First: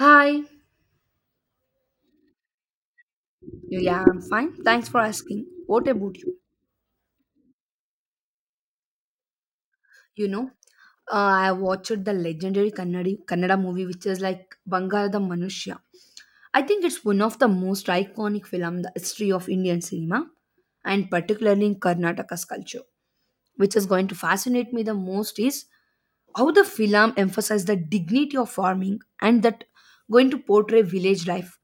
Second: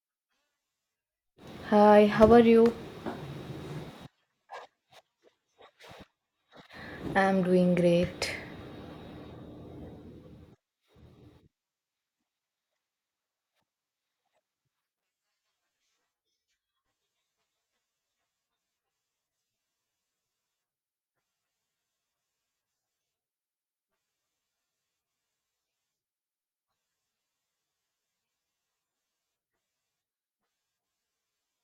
Hi. Hi, how are you? Yeah, I'm fine. Thanks for asking. What about you? I'm doing great. You know, I watched the legendary Kannadi, Kannada movie, which is like Bangarada Manushya. I think it's one of the most iconic film in the history of Indian cinema, and particularly in Karnataka's culture. Which is going to fascinate me the most is how the film emphasized the dignity of farming and that going to portray village life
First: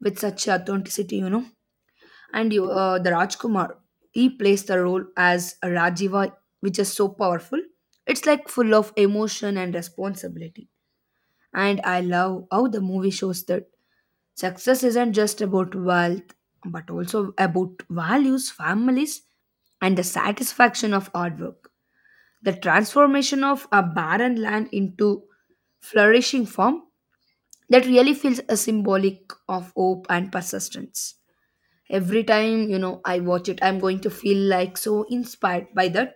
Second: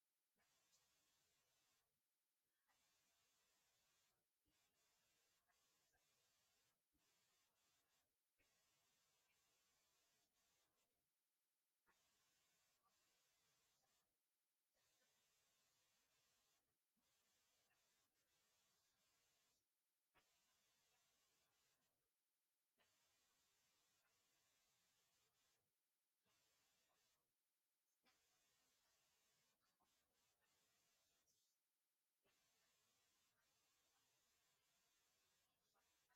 with such authenticity. And you, the Rajkumar, he plays the role as a Rajiva, which is so powerful. It's like full of emotion and responsibility. And I love how the movie shows that success isn't just about wealth, but also about values, families, and the satisfaction of hard work. The transformation of a barren land into flourishing farm that really feels a symbolic of hope and persistence every time I watch it, I'm going to feel like so inspired by that,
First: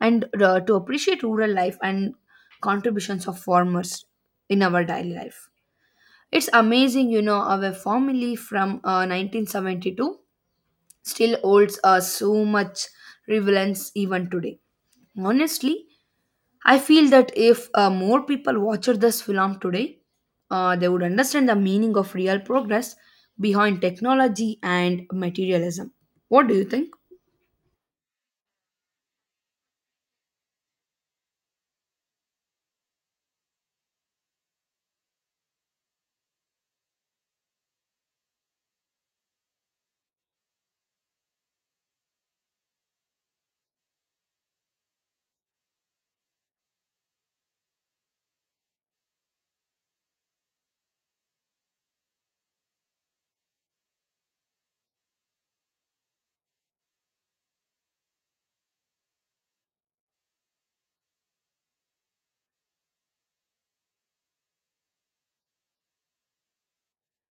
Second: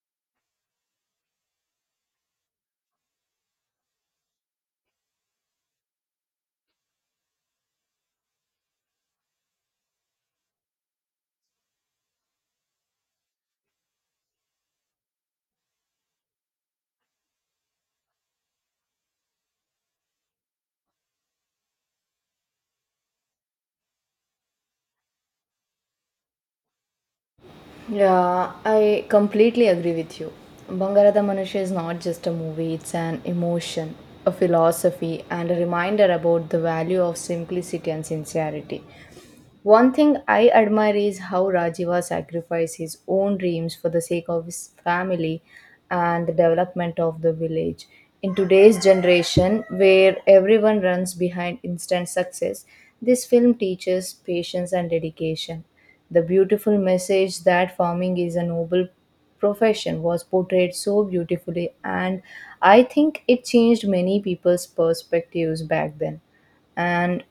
and to appreciate rural life and contributions of farmers in our daily life. It's amazing, our family from 1972 still holds us so much relevance even today. Honestly, I feel that if more people watched this film today, they would understand the meaning of real progress behind technology and materialism. What do you think? Yeah, I completely agree with you. Bangarada Manusha is not just a movie, it's an emotion, a philosophy, and a reminder about the value of simplicity and sincerity. One thing I admire is how Rajiva sacrificed his own dreams for the sake of his family and the development of the village. In today's generation, where everyone runs behind instant success, this film teaches patience and dedication. The beautiful message that farming is a noble profession was portrayed so beautifully, and I think it changed many people's perspectives back then and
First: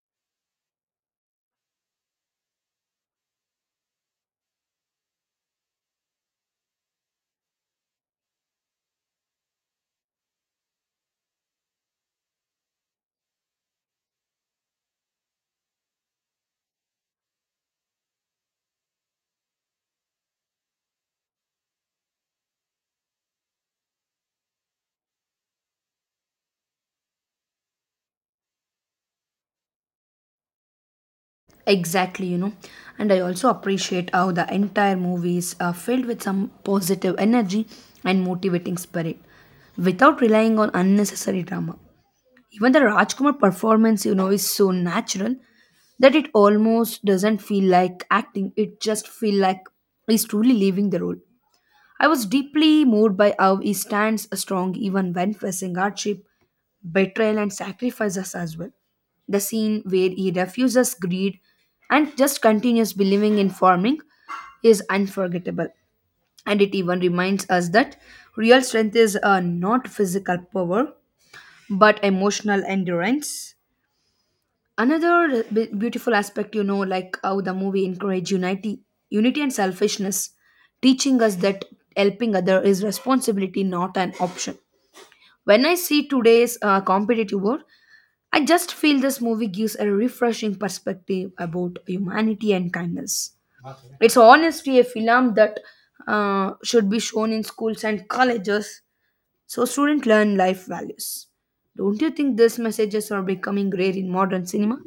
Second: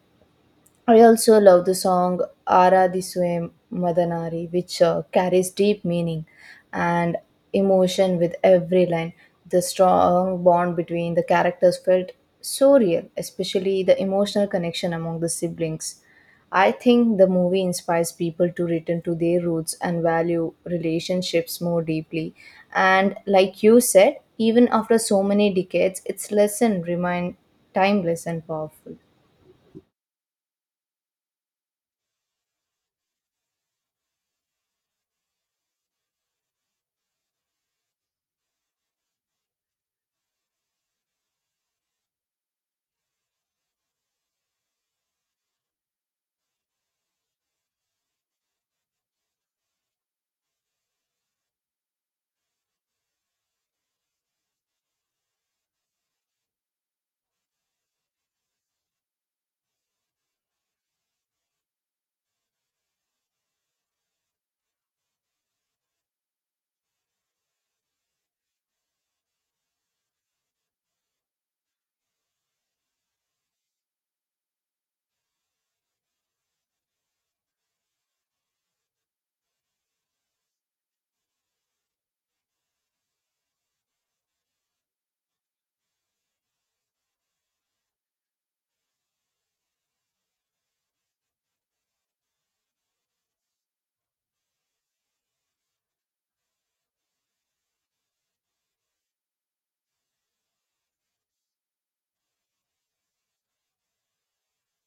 I also love the song Aradhiswe Madanari, which carries deep meaning and emotion with every line. The strong bond between the characters felt so real, especially the emotional connection among the siblings. I think the movie inspires people to return to their roots and value relationships more deeply. And like you said, even after so many decades, its lesson remain timeless and powerful. Exactly, And I also appreciate how the entire movie is filled with some positive energy and motivating spirit without relying on unnecessary drama. Even the Rajkumar performance, is so natural that it almost doesn't feel like acting. It just feel like he's truly living the role. I was deeply moved by how he stands strong even when facing hardship, betrayal, and sacrifices as well. The scene where he refuses greed and just continues believing in farming is unforgettable. And it even reminds us that real strength is not physical power but emotional endurance. Another beautiful aspect, like how the movie encourage unity, unity and selfishness, teaching us that helping other is responsibility not an option. When I see today's competitive world, I just feel this movie gives a refreshing perspective about humanity and kindness. It's honestly a film that should be shown in schools and colleges so students learn life values. Don't you think these messages are becoming rare in modern cinema?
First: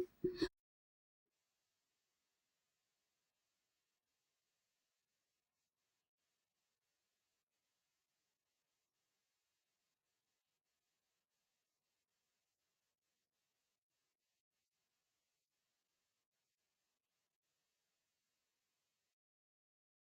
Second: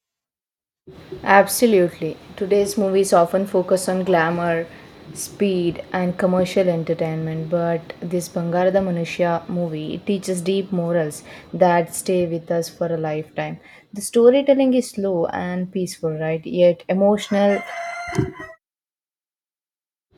Absolutely. Today's movies often focus on glamour, speed, and commercial entertainment, but this Bangarada Manushya movie it teaches deep morals that stay with us for a lifetime. The storytelling is slow and peaceful, right? Yet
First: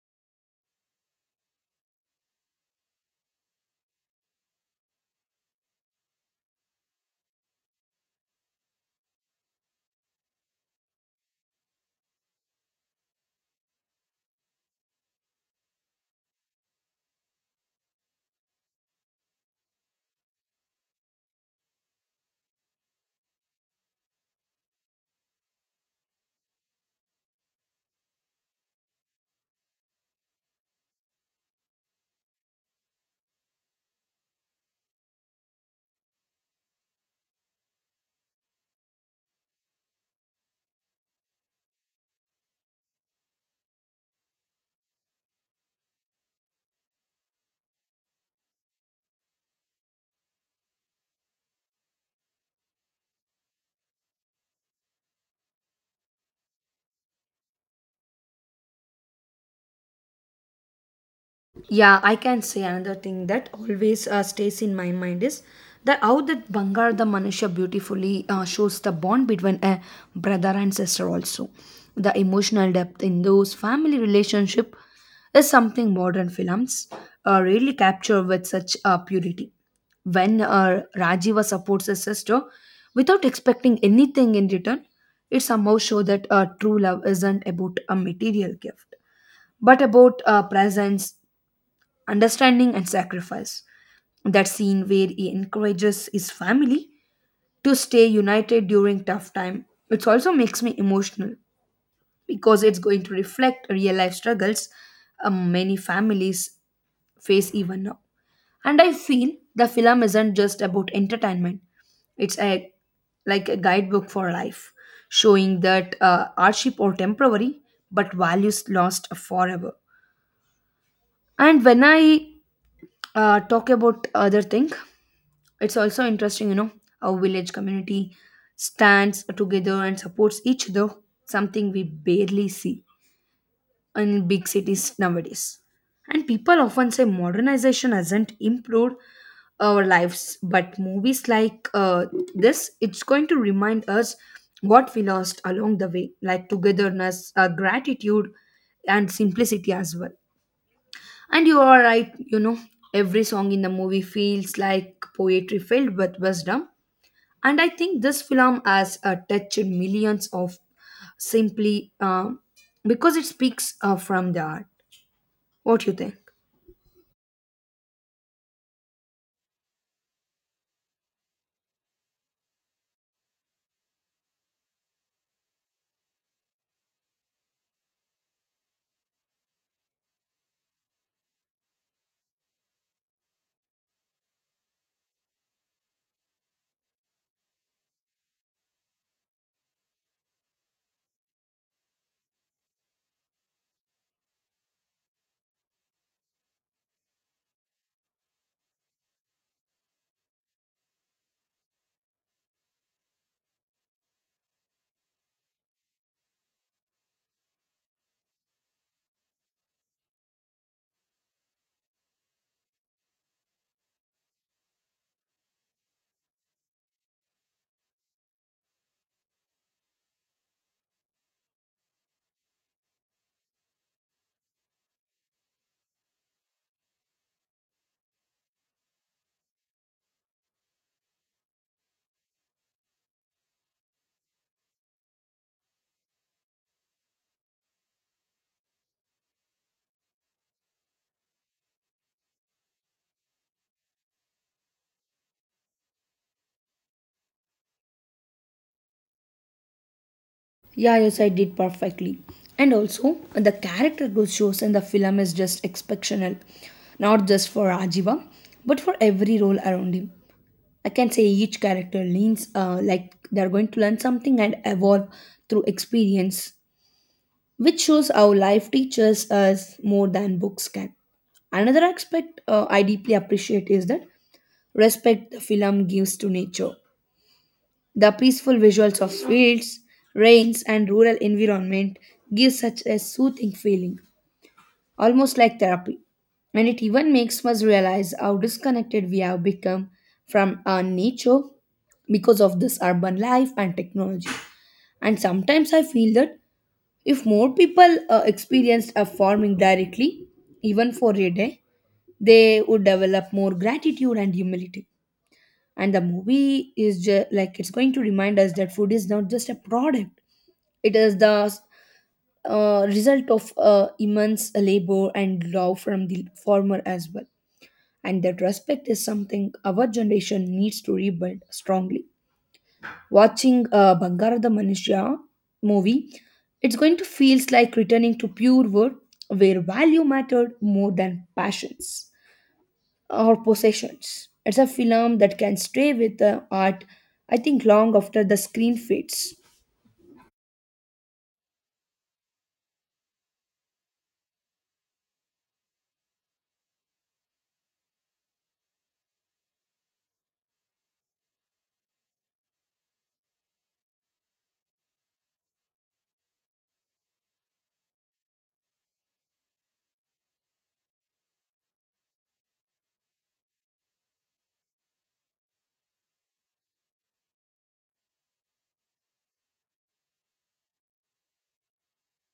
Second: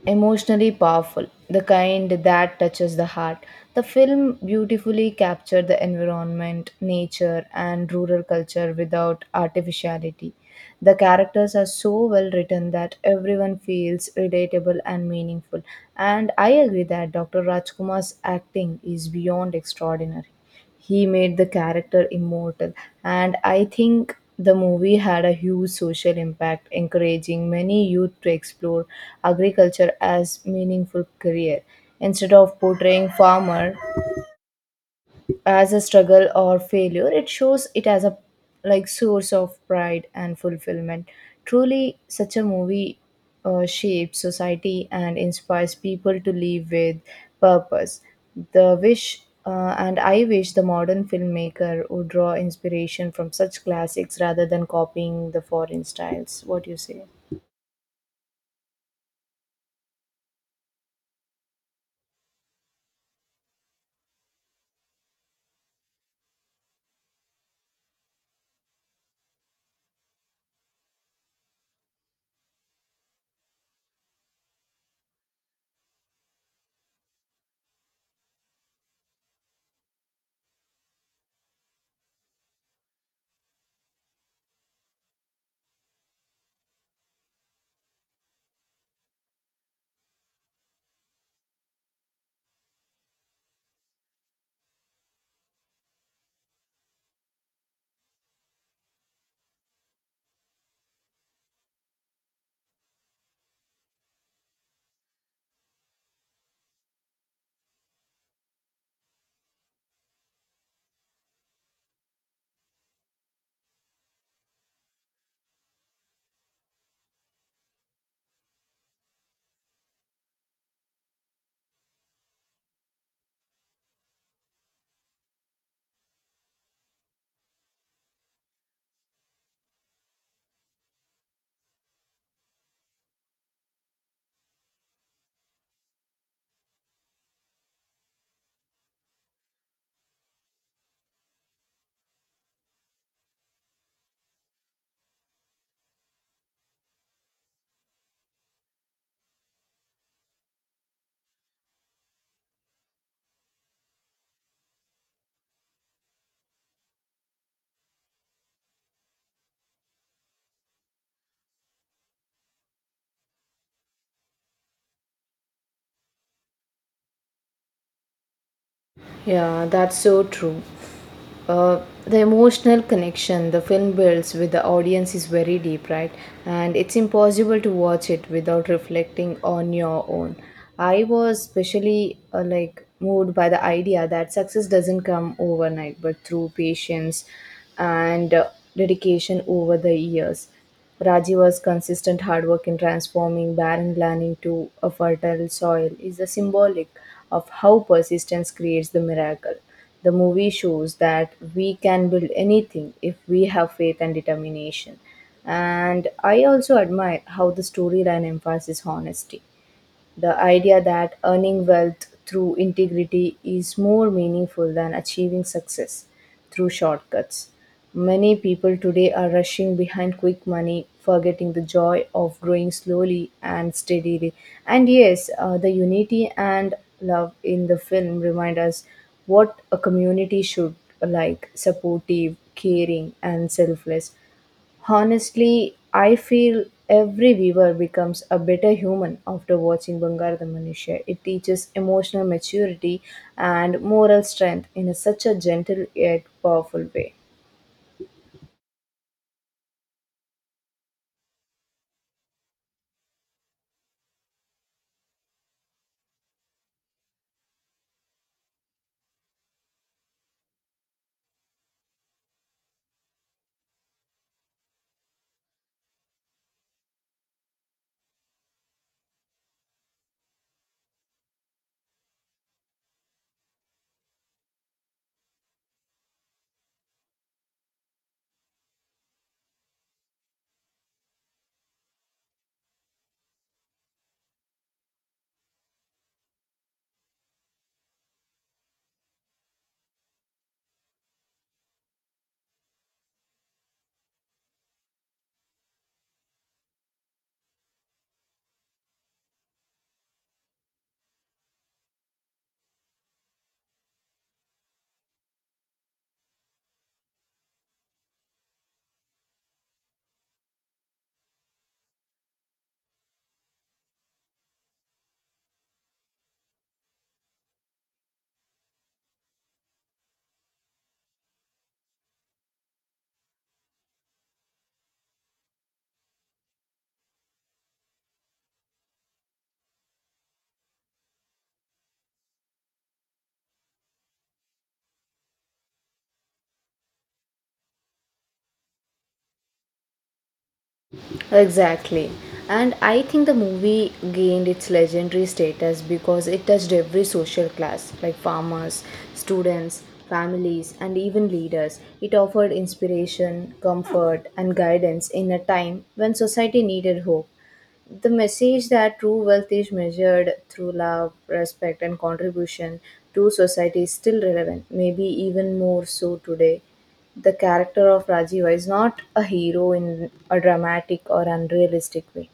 emotionally powerful, the kind that touches the heart. The film beautifully captured the environment, nature, and rural culture without artificiality. The characters are so well written that everyone feels relatable and meaningful. And I agree that Dr. Rajkumar's acting is beyond extraordinary. He made the character immortal, and I think the movie had a huge social impact, encouraging many youth to explore agriculture as meaningful career, instead of portraying farmer as a struggle or failure, it shows it as a like source of pride and fulfillment. Truly such a movie shapes society and inspires people to live with purpose. The wish uh, and I wish the modern filmmaker would draw inspiration from such classics rather than copying the foreign styles. What do you say? Yeah, I can say another thing that always stays in my mind is that how that Bangar the Manusha beautifully shows the bond between a brother and sister also. The emotional depth in those family relationship is something modern films really capture with such purity. When Rajiva supports his sister without expecting anything in return, it somehow shows that true love isn't about a material gift, but about presence, understanding and sacrifice. That scene where he encourages his family to stay united during tough time, it also makes me emotional because it's going to reflect real life struggles many families face even now. And I feel the film isn't just about entertainment; it's a like a guidebook for life, showing that hardship or temporary, but values lost forever. And when I talk about other thing, it's also interesting, how village community stands together and supports each other, something we barely see in big cities nowadays. And people often say modernization hasn't improved our lives, but movies like this, it's going to remind us what we lost along the way, like togetherness, gratitude, and simplicity as well. And you are right, every song in the movie feels like poetry filled with wisdom, and I think this film has touched millions of simply because it speaks from the heart. What you think? Yeah, that's so true. The emotional connection the film builds with the audience is very deep, right? And it's impossible to watch it without reflecting on your own. I was especially like moved by the idea that success doesn't come overnight, but through patience and dedication over the years. Rajiva's consistent hard work in transforming barren land into a fertile soil is a symbolic of how persistence creates the miracle. The movie shows that we can build anything if we have faith and determination. And I also admire how the storyline emphasizes honesty. The idea that earning wealth through integrity is more meaningful than achieving success through shortcuts. Many people today are rushing behind quick money, forgetting the joy of growing slowly and steadily. And yes, the unity and love in the film remind us what a community should like supportive, caring, and selfless. Honestly, I feel every viewer becomes a better human after watching Bangarada Manushya. It teaches emotional maturity and moral strength in a such a gentle yet powerful way. Yeah, yes, I did perfectly. And also, the character growth shows in the film is just exceptional, not just for Rajiva, but for every role around him. I can say each character leans like they're going to learn something and evolve through experience, which shows how life teaches us more than books can. Another aspect I deeply appreciate is that respect the film gives to nature. The peaceful visuals of fields, rains, and rural environment give such a soothing feeling, almost like therapy. And it even makes us realize how disconnected we have become from our nature because of this urban life and technology. And sometimes I feel that if more people experienced a farming directly, even for a day, they would develop more gratitude and humility. And the movie is like it's going to remind us that food is not just a product; it is the result of immense labor and love from the farmer as well. And that respect is something our generation needs to rebuild strongly. Watching Bangaರದ Manushya movie, it's going to feels like returning to pure wood where value mattered more than passions or possessions. It's a film that can stay with the art, I think, long after the screen fades. Exactly. And I think the movie gained its legendary status because it touched every social class, like farmers, students, families, and even leaders. It offered inspiration, comfort, and guidance in a time when society needed hope. The message that true wealth is measured through love, respect, and contribution to society is still relevant, maybe even more so today. The character of Rajiva is not a hero in a dramatic or unrealistic way.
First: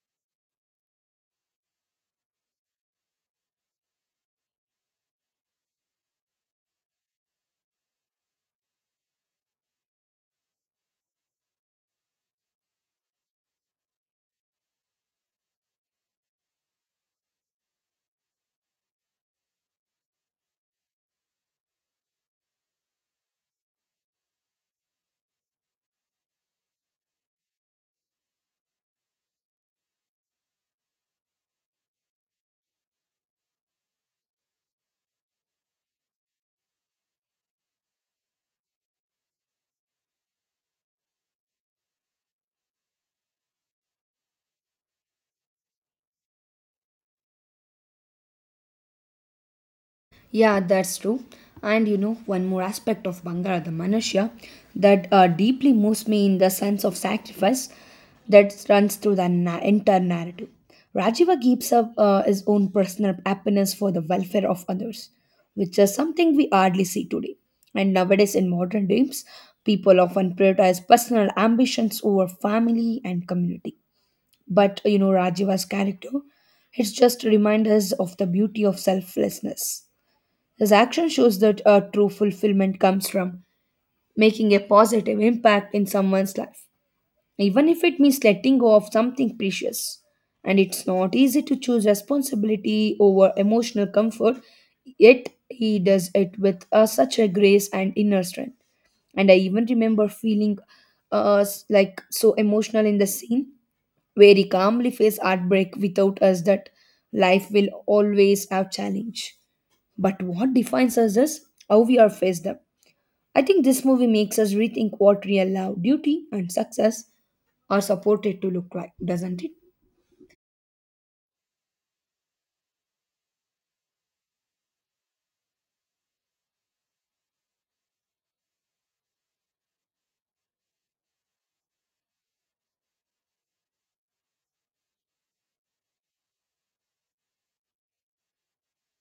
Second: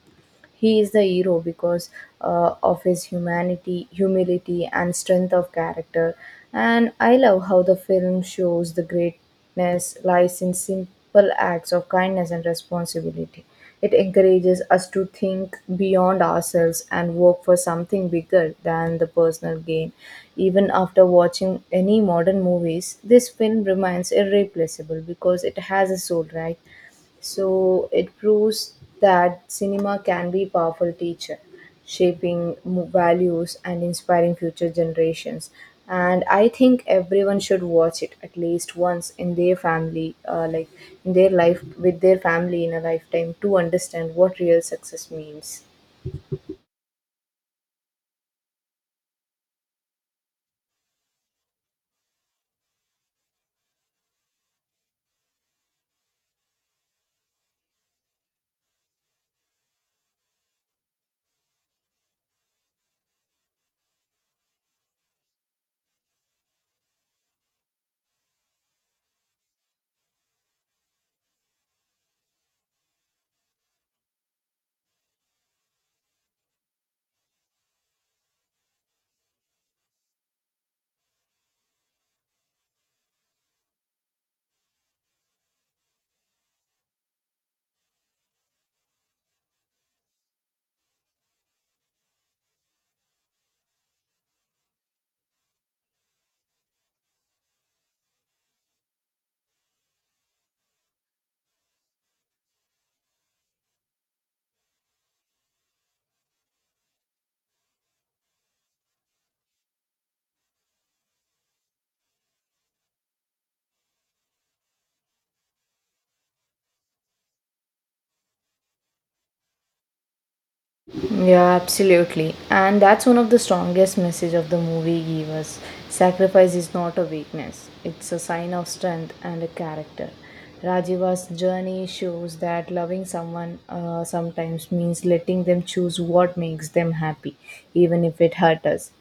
He is the hero because of his humanity, humility, and strength of character. And I love how the film shows the greatness lies in simple acts of kindness and responsibility. It encourages us to think beyond ourselves and work for something bigger than the personal gain. Even after watching any modern movies, this film remains irreplaceable because it has a soul, right? So it proves that cinema can be a powerful teacher, shaping values and inspiring future generations. And I think everyone should watch it at least once in their family, in their life with their family in a lifetime to understand what real success means. Yeah, that's true. And one more aspect of Bangara the manusya that deeply moves me in the sense of sacrifice that runs through the entire narrative. Rajiva gives up his own personal happiness for the welfare of others, which is something we hardly see today. And nowadays, in modern times, people often prioritize personal ambitions over family and community. But Rajiva's character, it's just reminders of the beauty of selflessness. His action shows that a true fulfillment comes from making a positive impact in someone's life, even if it means letting go of something precious. And it's not easy to choose responsibility over emotional comfort, yet he does it with such a grace and inner strength. And I even remember feeling like so emotional in the scene where he calmly faced heartbreak without us that life will always have challenge, but what defines us is how we are faced them. I think this movie makes us rethink what real love, duty, and success are supported to look like, doesn't it? Yeah, absolutely. And that's one of the strongest message of the movie gave us. Sacrifice is not a weakness. It's a sign of strength and a character. Rajiva's journey shows that loving someone sometimes means letting them choose what makes them happy, even if it hurts us.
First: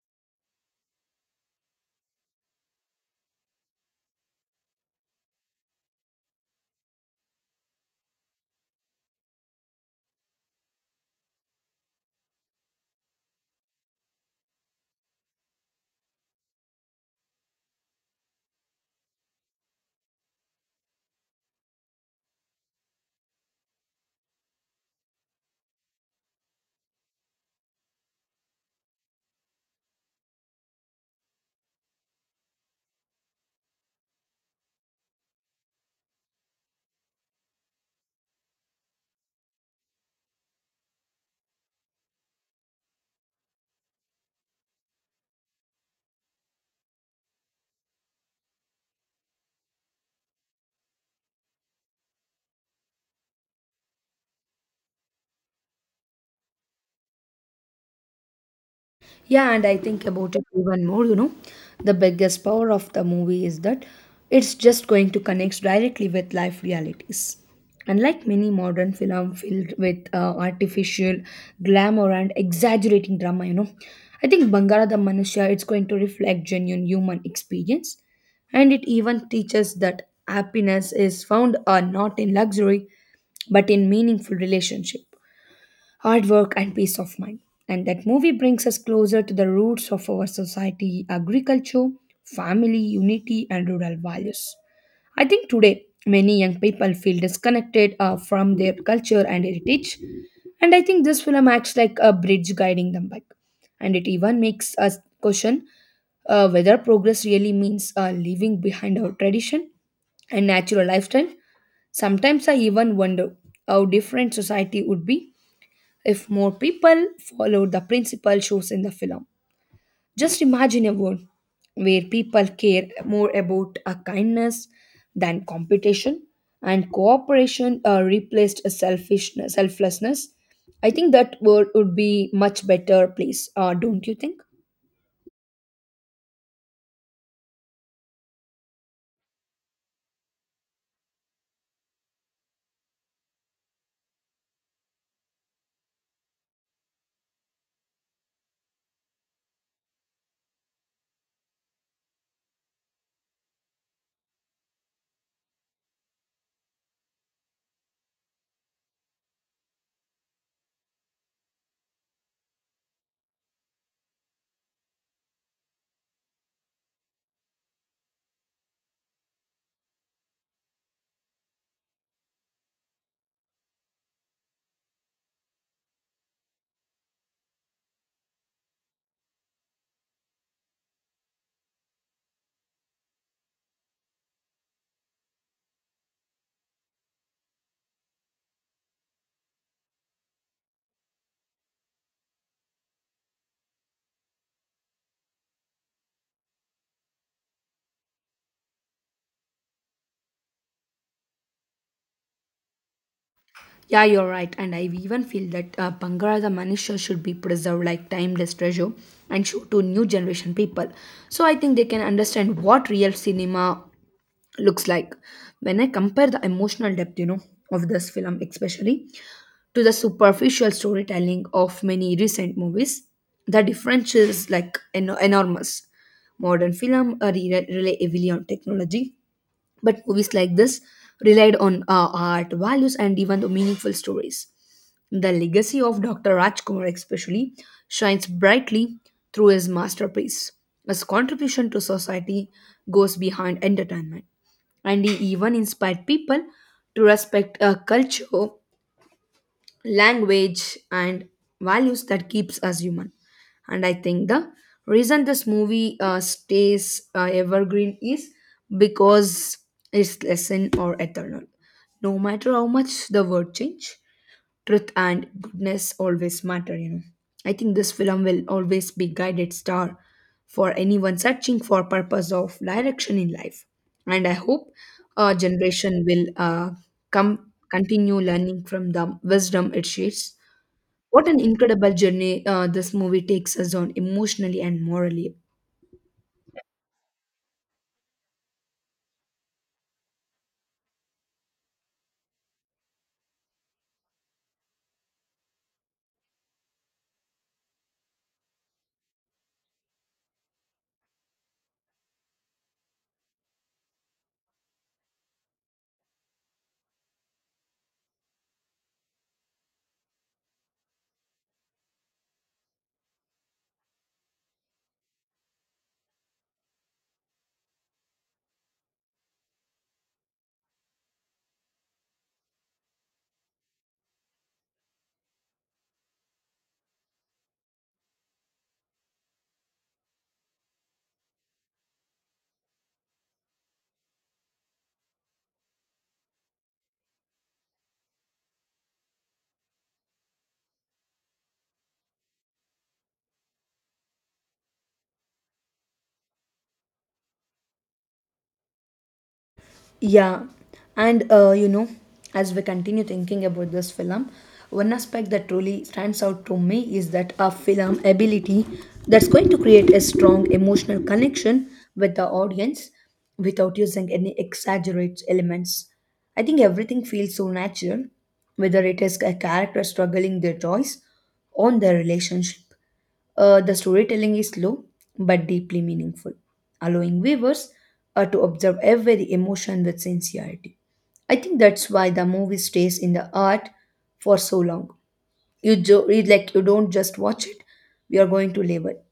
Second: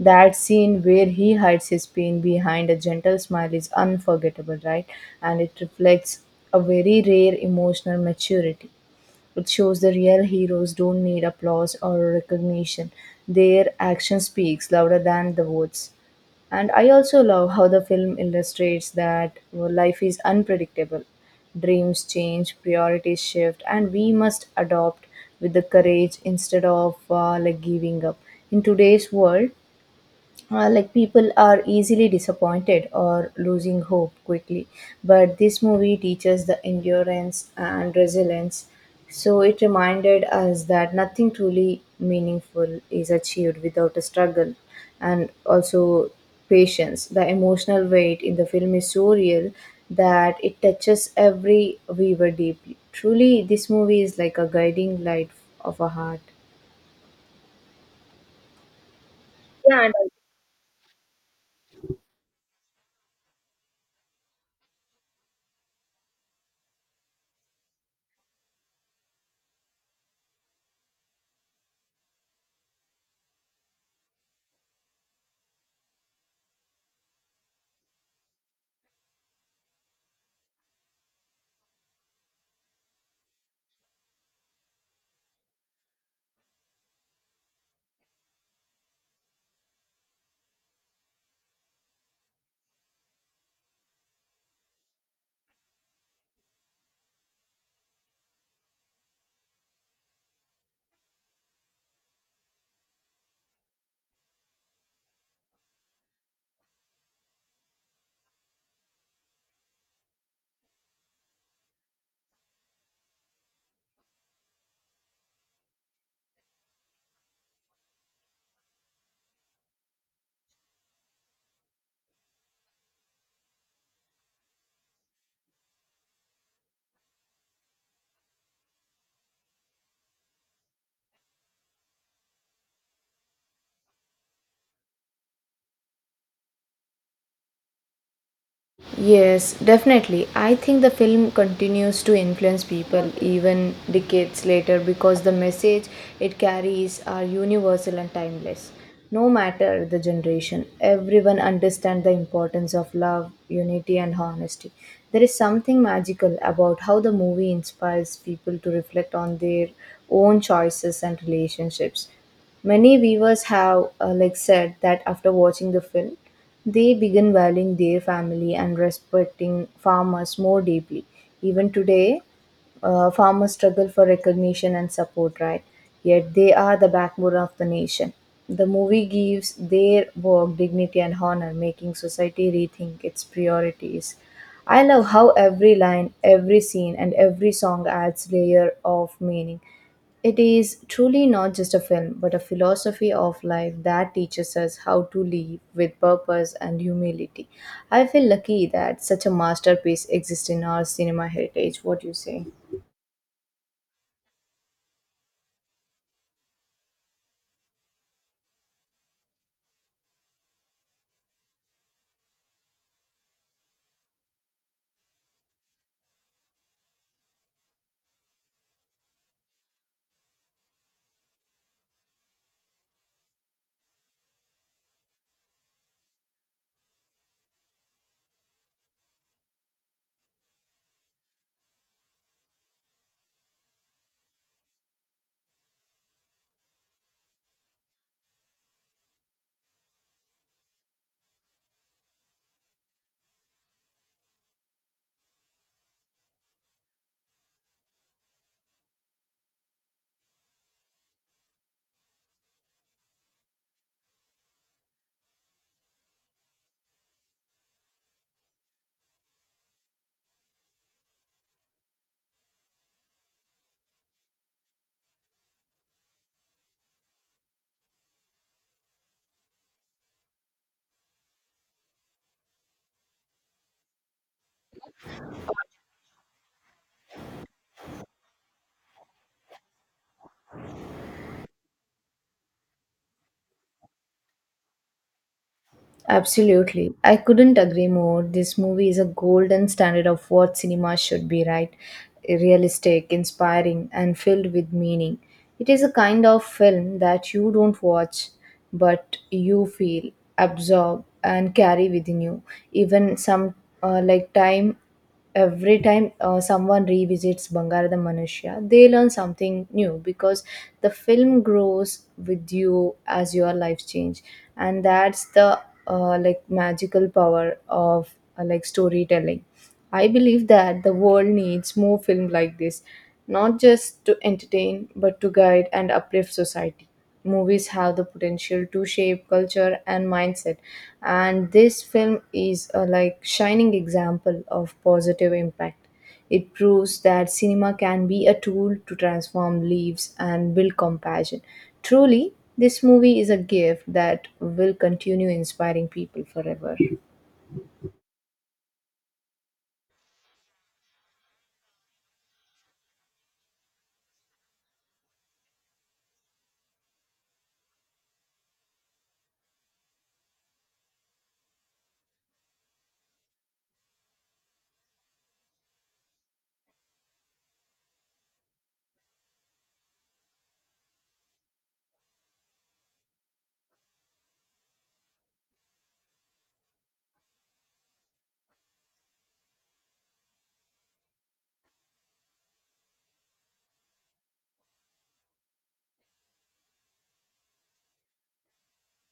That scene where he hides his pain behind a gentle smile is unforgettable, right? And it reflects a very rare emotional maturity. It shows the real heroes don't need applause or recognition. Their action speaks louder than the words. And I also love how the film illustrates that well, life is unpredictable. Dreams change, priorities shift, and we must adopt with the courage instead of giving up. In today's world, people are easily disappointed or losing hope quickly, but this movie teaches the endurance and resilience. So it reminded us that nothing truly meaningful is achieved without a struggle, and also patience. The emotional weight in the film is so real that it touches every viewer deeply. Truly this movie is like a guiding light of a heart. Yeah, and I Yeah, and think about it even more, the biggest power of the movie is that it's just going to connect directly with life realities. Unlike many modern film filled with artificial glamour and exaggerating drama, I think Bangara the Manusya it's going to reflect genuine human experience, and it even teaches that happiness is found not in luxury but in meaningful relationship, hard work and peace of mind. And that movie brings us closer to the roots of our society: agriculture, family unity and rural values. I think today many young people feel disconnected from their culture and heritage, and I think this film acts like a bridge guiding them back. And it even makes us question whether progress really means leaving behind our tradition and natural lifestyle. Sometimes I even wonder how different society would be if more people followed the principle shows in the film. Just imagine a world where people care more about a kindness than competition, and cooperation replaced a selfishness, selflessness. I think that world would be much better place, don't you think? Yes, definitely. I think the film continues to influence people even decades later because the message it carries are universal and timeless. No matter the generation, everyone understands the importance of love, unity, and honesty. There is something magical about how the movie inspires people to reflect on their own choices and relationships. Many viewers have said that after watching the film, they begin valuing their family and respecting farmers more deeply. Even today, farmers struggle for recognition and support, right? Yet they are the backbone of the nation. The movie gives their work dignity and honor, making society rethink its priorities. I love how every line, every scene, and every song adds layer of meaning. It is truly not just a film, but a philosophy of life that teaches us how to live with purpose and humility. I feel lucky that such a masterpiece exists in our cinema heritage. What do you say? Yeah, you're right. And I even feel that Bangara the Manisha should be preserved like timeless treasure and show to new generation people. So I think they can understand what real cinema looks like. When I compare the emotional depth, of this film especially to the superficial storytelling of many recent movies, the difference is like enormous. Modern film rely heavily on technology, but movies like this relied on art values and even the meaningful stories. The legacy of Dr. Rajkumar, especially, shines brightly through his masterpiece. His contribution to society goes beyond entertainment, and he even inspired people to respect a culture, language, and values that keeps us human. And I think the reason this movie stays evergreen is because its lesson or eternal. No matter how much the world change, truth and goodness always matter. You know, I think this film will always be guided star for anyone searching for purpose of direction in life, and I hope our generation will come continue learning from the wisdom it shares. What an incredible journey this movie takes us on emotionally and morally. Absolutely. I couldn't agree more. This movie is a golden standard of what cinema should be, right? Realistic, inspiring, and filled with meaning. It is a kind of film that you don't watch, but you feel, absorb, and carry within you. Even some like time every time someone revisits Bangarada Manushya, they learn something new because the film grows with you as your life change, and that's the magical power of storytelling. I believe that the world needs more film like this, not just to entertain, but to guide and uplift society. Movies have the potential to shape culture and mindset, and this film is a like shining example of positive impact. It proves that cinema can be a tool to transform lives and build compassion. Truly, this movie is a gift that will continue inspiring people forever. Yeah, and as we continue thinking about this film, one aspect that truly stands out to me is that a film ability that's going to create a strong emotional connection with the audience without using any exaggerated elements. I think everything feels so natural, whether it is a character struggling their choice on their relationship. The storytelling is slow but deeply meaningful, allowing viewers to observe every emotion with sincerity. I think that's why the movie stays in the art for so long. Like you don't just watch it; we are going to live it.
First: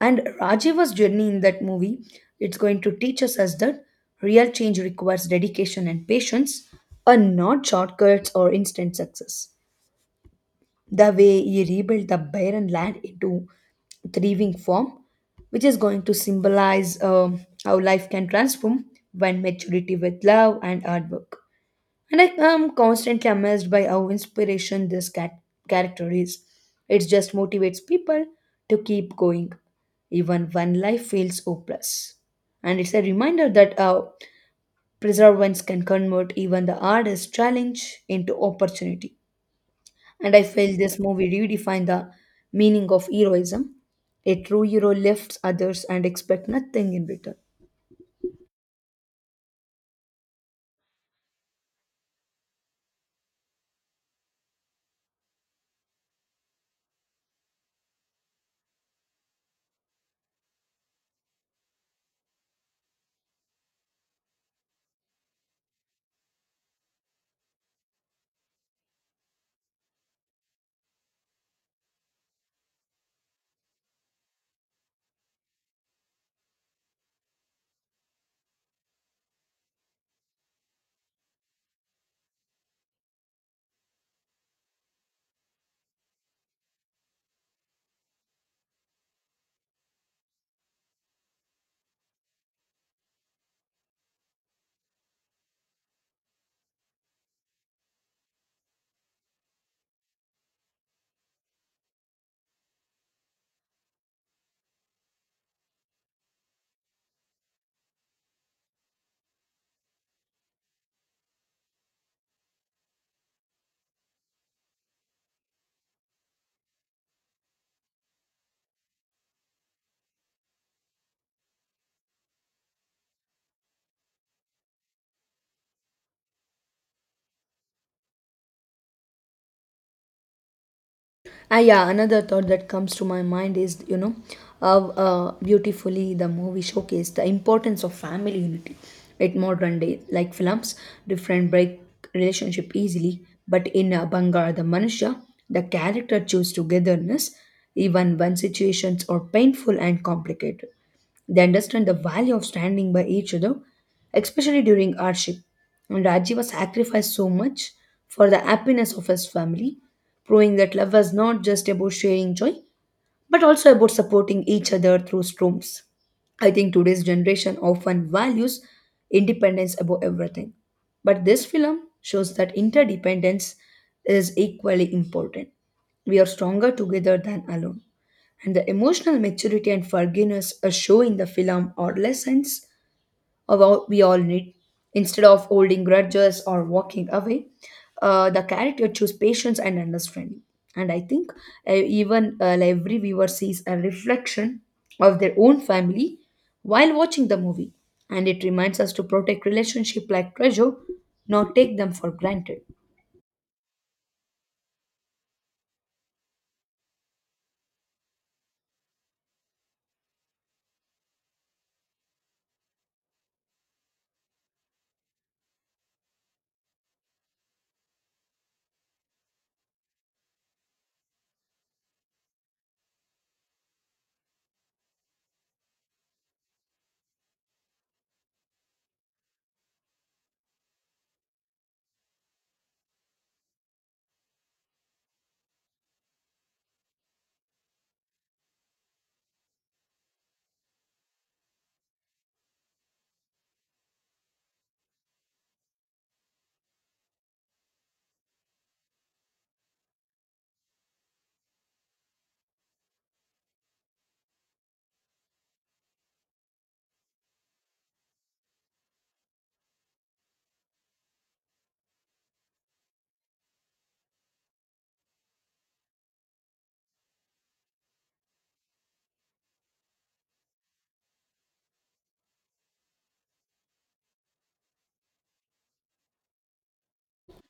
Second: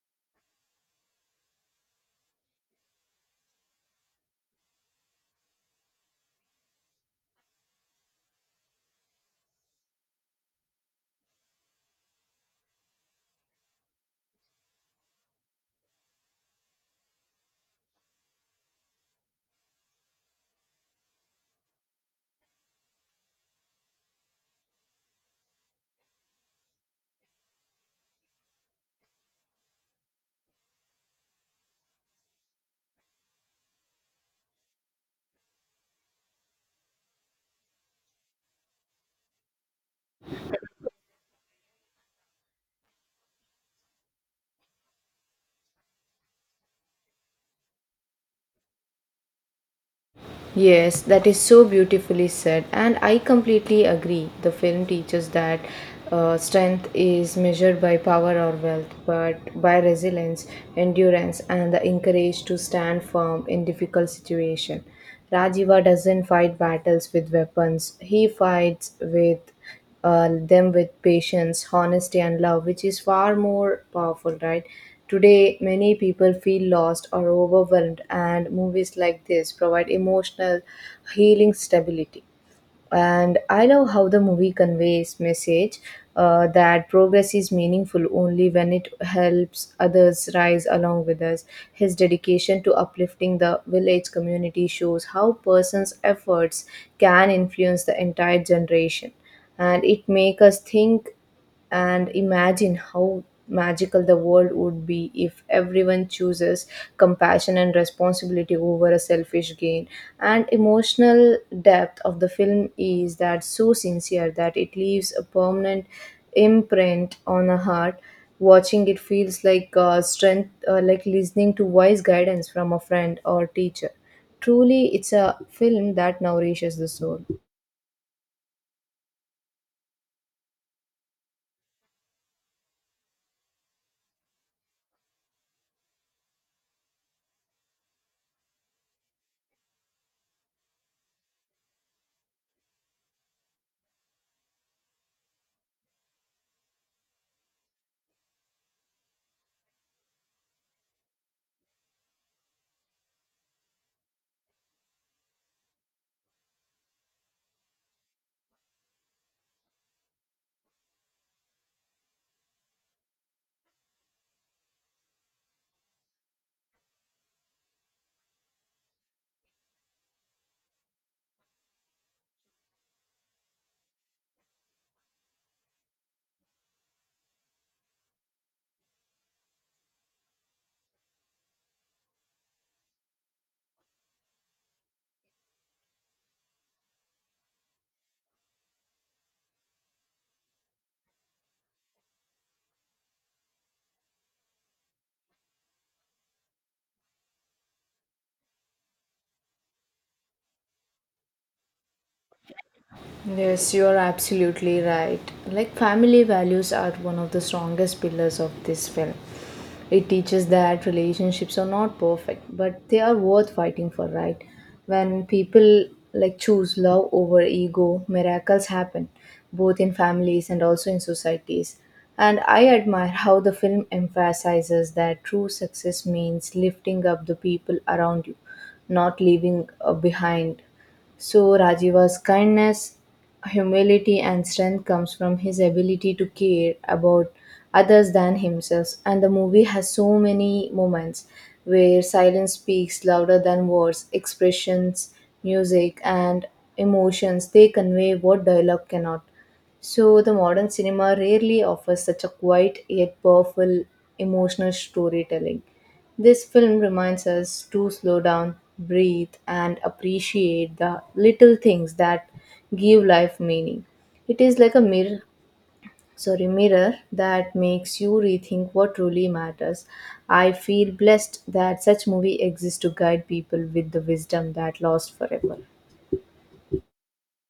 And Rajiva's journey in that movie, it's going to teach us as that real change requires dedication and patience, and not shortcuts or instant success the way he rebuilt the barren land into thriving form, which is going to symbolize how life can transform when maturity with love and hard work. And I am constantly amazed by how inspiration this character is. It just motivates people to keep going, even when life feels hopeless. And it's a reminder that perseverance can convert even the hardest challenge into opportunity. And I feel this movie redefined the meaning of heroism. A true hero lifts others and expects nothing in return. Yes, that is so beautifully said, and I completely agree. The film teaches that strength is measured by power or wealth, but by resilience, endurance, and the encourage to stand firm in difficult situation. Rajiva doesn't fight battles with weapons; he fights with them with patience, honesty, and love, which is far more powerful, right? Today, many people feel lost or overwhelmed, and movies like this provide emotional healing stability. And I love how the movie conveys message that progress is meaningful only when it helps others rise along with us. His dedication to uplifting the village community shows how person's efforts can influence the entire generation, and it makes us think and imagine how magical the world would be if everyone chooses compassion and responsibility over a selfish gain. And emotional depth of the film is that so sincere that it leaves a permanent imprint on a heart. Watching it feels like strength like listening to wise guidance from a friend or teacher. Truly it's a film that nourishes the soul. Ah, yeah, another thought that comes to my mind is, you know, how beautifully the movie showcased the importance of family unity at modern day. Like films, different break relationship easily, but in Bangar, the Manusha, the character choose togetherness even when situations are painful and complicated. They understand the value of standing by each other, especially during hardship. And Rajiva sacrificed so much for the happiness of his family, proving that love was not just about sharing joy, but also about supporting each other through storms. I think today's generation often values independence above everything. But this film shows that interdependence is equally important. We are stronger together than alone, and the emotional maturity and forgiveness are shown in the film are lessons of what we all need. Instead of holding grudges or walking away, the character choose patience and understanding. And I think even like every viewer sees a reflection of their own family while watching the movie, and it reminds us to protect relationship like treasure, not take them for granted. Yes, you are absolutely right. Like, family values are one of the strongest pillars of this film. It teaches that relationships are not perfect, but they are worth fighting for, right? When people choose love over ego, miracles happen, both in families and also in societies. And I admire how the film emphasizes that true success means lifting up the people around you, not leaving behind. So Rajiva's kindness, humility and strength comes from his ability to care about others than himself. And the movie has so many moments where silence speaks louder than words, expressions, music and emotions, they convey what dialogue cannot. So the modern cinema rarely offers such a quiet yet powerful emotional storytelling. This film reminds us to slow down, breathe, and appreciate the little things that give life meaning. It is like a mirror, sorry, mirror that makes you rethink what truly matters. I feel blessed that such movie exists to guide people with the wisdom that lasts forever.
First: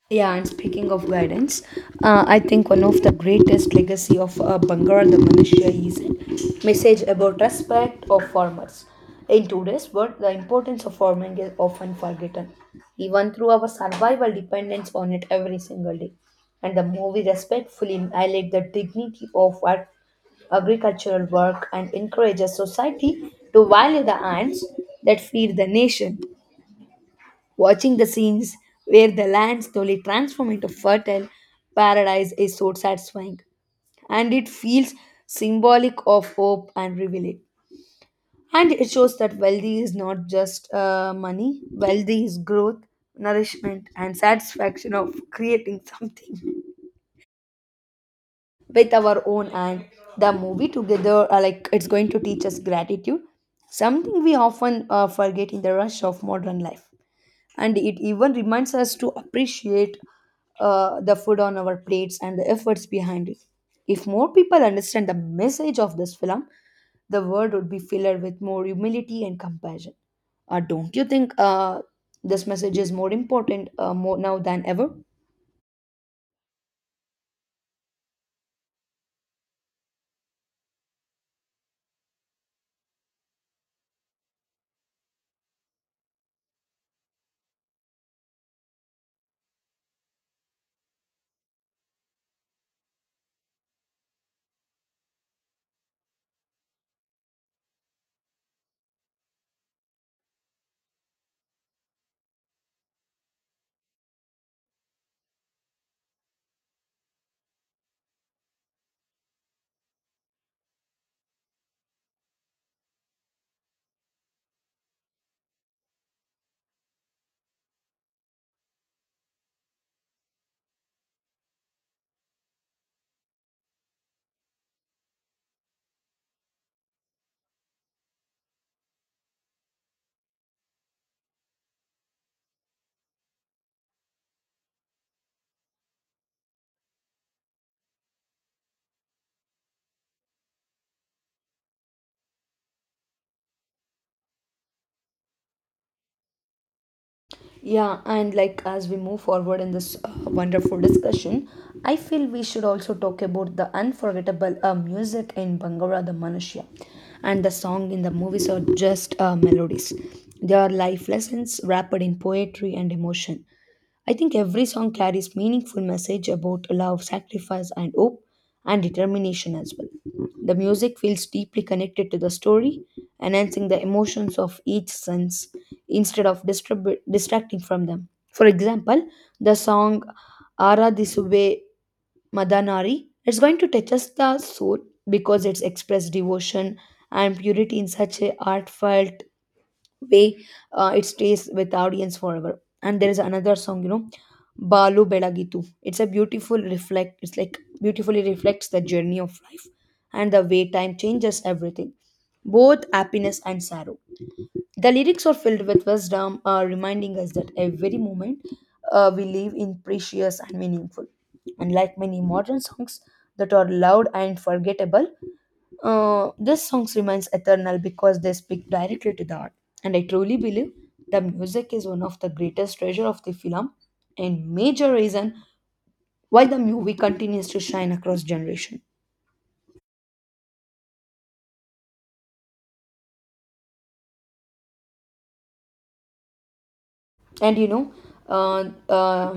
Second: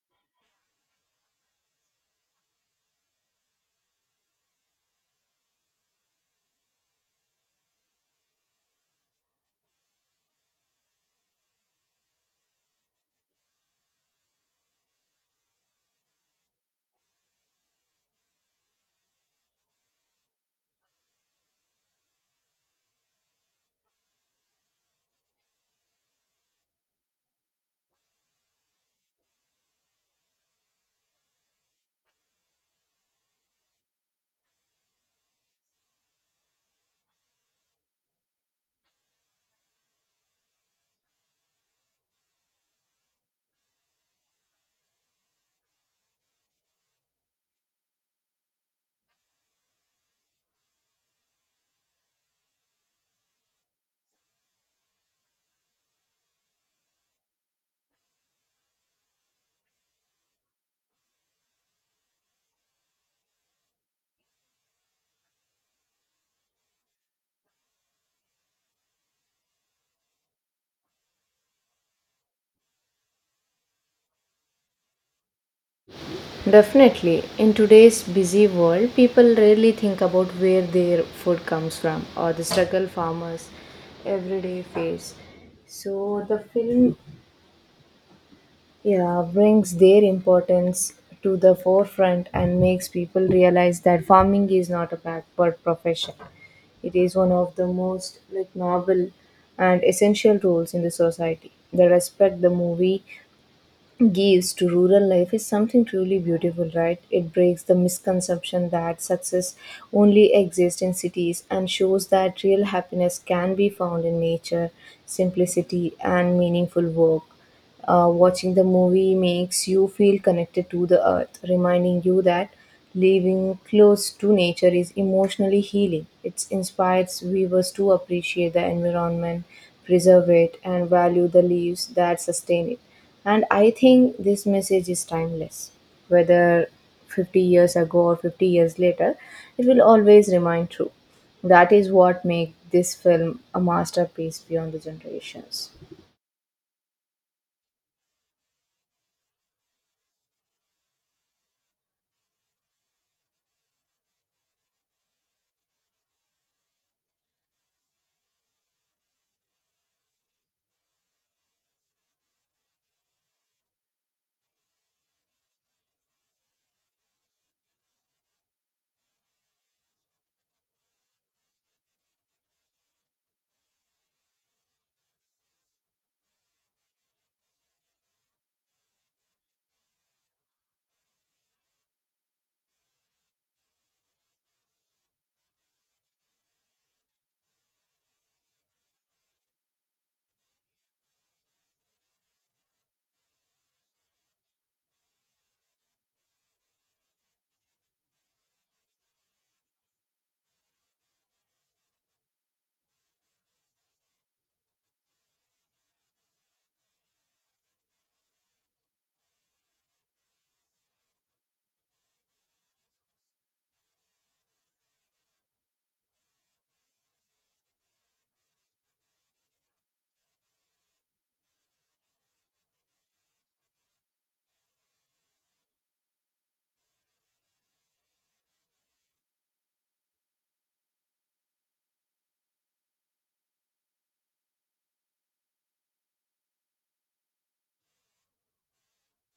Yeah, and speaking of guidance, I think one of the greatest legacy of Bangaran the Malaysia is its message about respect of farmers. In today's world, the importance of farming is often forgotten, even through our survival dependence on it every single day. And the movie respectfully highlights the dignity of our agricultural work and encourages society to value the hands that feed the nation. Watching the scenes where the land slowly transforms into fertile paradise is so satisfying, and it feels symbolic of hope and revealing. And it shows that wealthy is not just money, wealthy is growth, nourishment, and satisfaction of creating something with our own hand. The movie together, like it's going to teach us gratitude, something we often forget in the rush of modern life. And it even reminds us to appreciate the food on our plates and the efforts behind it. If more people understand the message of this film, the world would be filled with more humility and compassion. Don't you think this message is more important more now than ever? Definitely, in today's busy world, people rarely think about where their food comes from or the struggle farmers everyday face. So the film yeah brings their importance to the forefront and makes people realize that farming is not a backward profession. It is one of the most like noble and essential roles in the society. The respect the movie gives to rural life is something truly beautiful, right? It breaks the misconception that success only exists in cities and shows that real happiness can be found in nature, simplicity and meaningful work. Watching the movie makes you feel connected to the earth, reminding you that living close to nature is emotionally healing. It inspires viewers to appreciate the environment, preserve it, and value the leaves that sustain it. And I think this message is timeless. Whether 50 years ago or 50 years later, it will always remain true. That is what makes this film a masterpiece beyond the generations. Yeah, and like as we move forward in this wonderful discussion, I feel we should also talk about the unforgettable music in Bangara the Manushya. And the song in the movies are just melodies. They are life lessons wrapped in poetry and emotion. I think every song carries meaningful message about love, sacrifice, and hope and determination as well. The music feels deeply connected to the story, enhancing the emotions of each sense instead of distracting from them. For example, the song Ara Disube Madanari is going to touch us the soul because it's expressed devotion and purity in such a heartfelt way. Uh, it stays with the audience forever. And there is another song, you know, Balu Belagitu. It's a beautiful reflect. It's like beautifully reflects the journey of life and the way time changes everything, both happiness and sorrow. The lyrics are filled with wisdom, reminding us that every moment we live in precious and meaningful. Unlike many modern songs that are loud and forgettable, this song remains eternal because they speak directly to the heart. And I truly believe the music is one of the greatest treasure of the film and major reason why the movie continues to shine across generation. And you know, uh, uh,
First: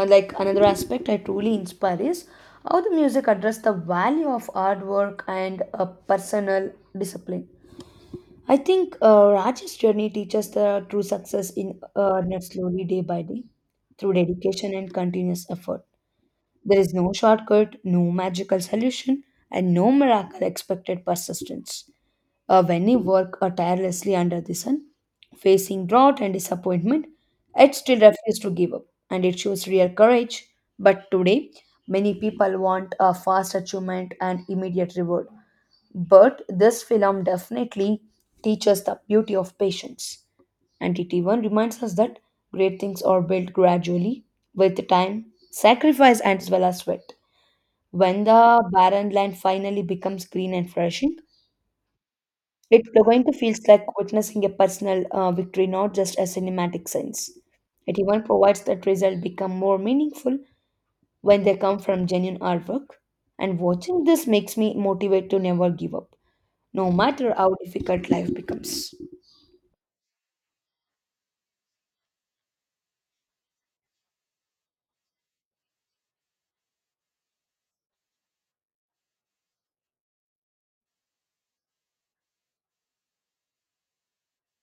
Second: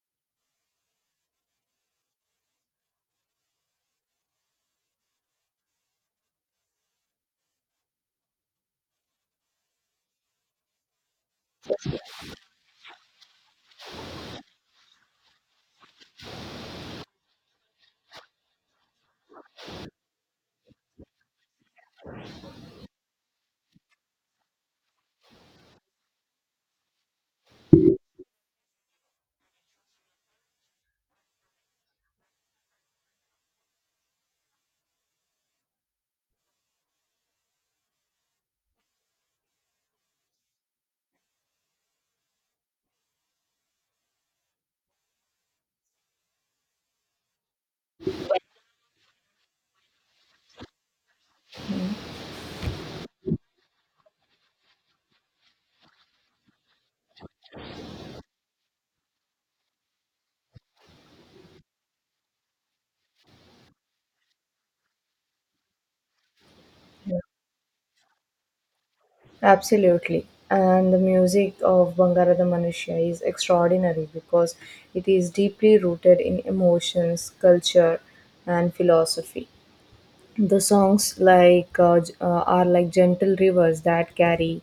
like another aspect I truly inspire is how the music address the value of hard work and personal discipline. I think Raj's journey teaches the true success in earnest slowly day by day through dedication and continuous effort. There is no shortcut, no magical solution, and no miracle expected persistence. When you work tirelessly under the sun, facing drought and disappointment, it still refuses to give up and it shows real courage. But today, many people want a fast achievement and immediate reward. But this film definitely teaches the beauty of patience. And it even reminds us that great things are built gradually with time, sacrifice, and as well as sweat. When the barren land finally becomes green and flourishing, it's going to feel like witnessing a personal victory, not just a cinematic sense. It even provides that results become more meaningful when they come from genuine artwork. And watching this makes me motivate to never give up no matter how difficult life becomes. Absolutely. And the music of Bangarada Manushya is extraordinary because it is deeply rooted in emotions, culture, and philosophy. The songs like are like gentle rivers that carry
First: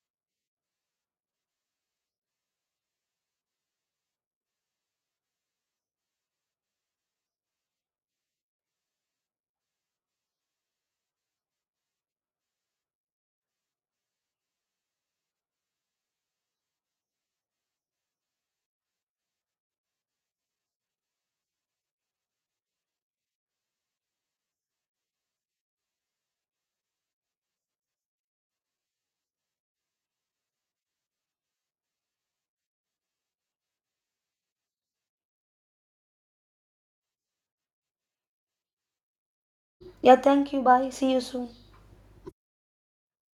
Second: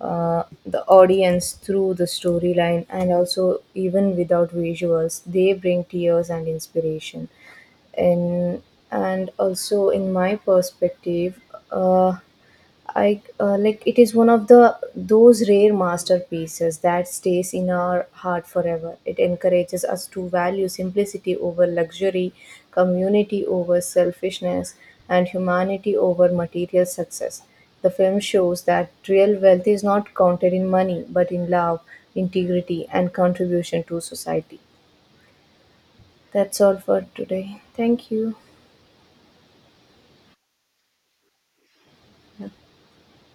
the audience through the storyline, and also even without visuals, they bring tears and inspiration. And and also, in my perspective, uh, I like it is one of the those rare masterpieces that stays in our heart forever. It encourages us to value simplicity over luxury, community over selfishness, and humanity over material success. The film shows that real wealth is not counted in money, but in love, integrity, and contribution to society. That's all for today. Thank you. Yeah, thank you. Bye. See you soon.